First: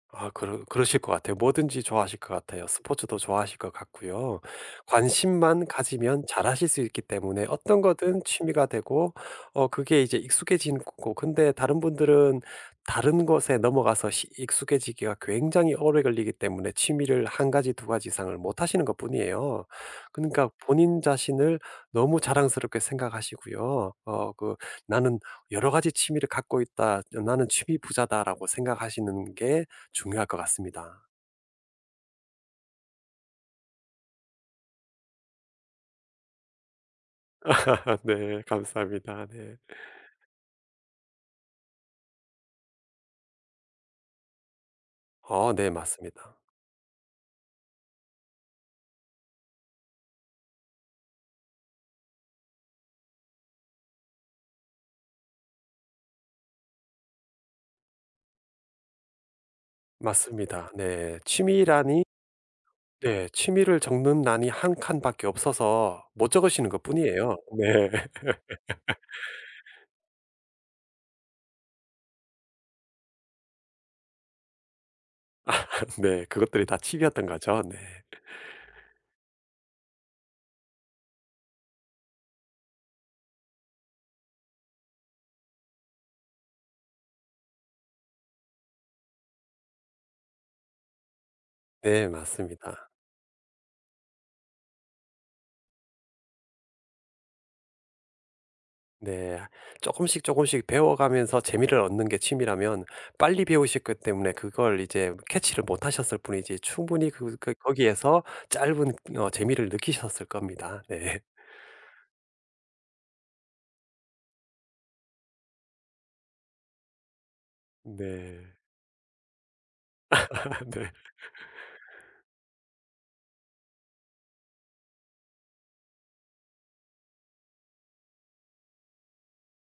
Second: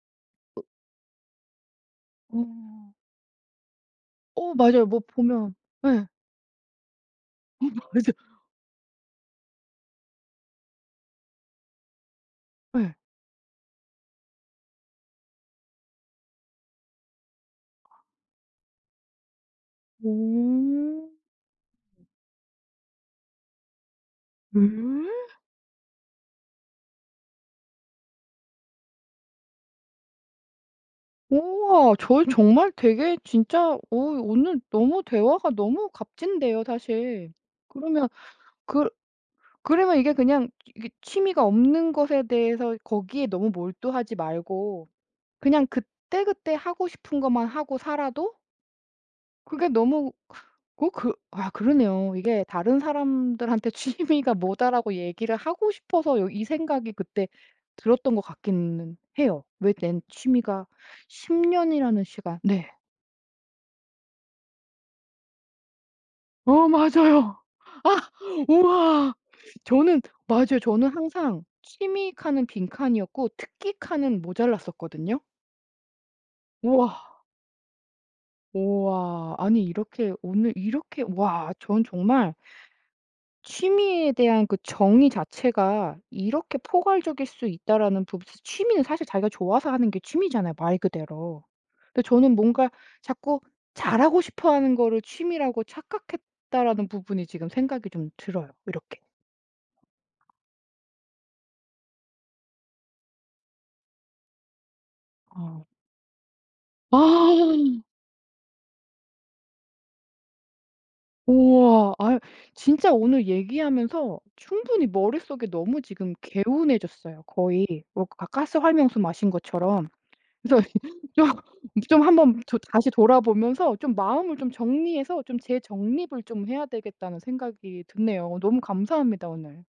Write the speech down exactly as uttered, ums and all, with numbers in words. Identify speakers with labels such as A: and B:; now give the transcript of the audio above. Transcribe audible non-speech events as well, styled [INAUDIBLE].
A: 아 그러 그러실 것 같아요. 뭐든지 좋아하실 것 같아요.
B: 어.
A: 스포츠도 좋아하실 것 같고요.
B: 어 맞아요. 뭐 보면
A: 관심만
B: 예.
A: 가지면 잘하실 수 있기 때문에
B: 어
A: 어떤
B: 맞아요.
A: 거든 취미가 되고 어 그게 이제 익숙해지는 거고 근데 다른 분들은
B: 예.
A: 다른 곳에 넘어가서 시 익숙해지기가 굉장히 오래 걸리기 때문에 취미를 한 가지 두 가지 이상을 못 하시는 것뿐이에요. 그니까 본인
B: 오.
A: 자신을 너무 자랑스럽게 생각하시고요. 어 그 '나는
B: 예?
A: 여러 가지 취미를 갖고 있다. 어 나는 취미 부자다.'라고 생각하시는 게 중요할 것 같습니다.
B: 우와 저 정말 되게 진짜 어 오늘 너무 대화가 너무 값진데요 사실.
A: [LAUGHS]
B: 그러면
A: 네
B: 그
A: 감사합니다. 예.
B: 그러면 이게 그냥 이게 취미가 없는 것에 대해서 거기에 너무 몰두하지 말고
A: 아
B: 그냥
A: 네 맞습니다.
B: 그때그때 하고 싶은 것만 하고 살아도 그게 너무 그 어 그 아 그러네요. 이게 다른 사람들한테 "취미가 뭐다."라고 얘기를 하고 싶어서 여 이 생각이 그때 들었던 것 같기는 해요. 왜 낸 취미가
A: 맞습니다. 네.
B: 십
A: 취미란이
B: 년이라는 시간 네.
A: 네. 취미를 적는 란이 한 칸밖에 없어서 못
B: 어
A: 적으시는 것뿐이에요.
B: 맞아요.
A: 네.
B: 아
A: [LAUGHS]
B: 우와. 저는 맞아요. 저는 항상 취미 칸은 빈칸이었고 특기 칸은 모자랐었거든요.
A: 아 네. 그것들이 다
B: 와.
A: 취미였던 거죠? 네.
B: 우와. 아니 이렇게 오늘 이렇게 와 전 정말 '취미에 대한 그 정의 자체가 이렇게 포괄적일 수 있다.'라는 부 취미는 사실 자기가 좋아서 하는 게 취미잖아요 말 그대로.
A: 네
B: 근데 저는 뭔가
A: 맞습니다.
B: 자꾸 '잘하고 싶어 하는 거를 취미라고 착각했다.'라는 부분이 지금 생각이 좀 들어요 이렇게.
A: 네. 쪼끔씩, 쪼끔씩 배워가면서 재미를 얻는 게 취미라면 빨리 배우셨기 때문에 그걸 이제
B: 아.
A: catch를 못 하셨을 뿐이지 충분히 그 그
B: 아.
A: 거기에서 짧은 어 재미를 느끼셨을 겁니다. 네.
B: 우와. 아 진짜 오늘 얘기하면서 충분히 머릿속이 너무 지금 개운해졌어요. 거의 뭐 아
A: 네.
B: 가스 활명수 마신 것처럼.
A: 아
B: 그래서
A: 네.
B: 좀 좀 한번 더 다시 돌아보면서 좀 마음을 좀 정리해서 좀 재정립을 좀 해야 되겠다는 생각이 드네요. 너무 감사합니다 오늘.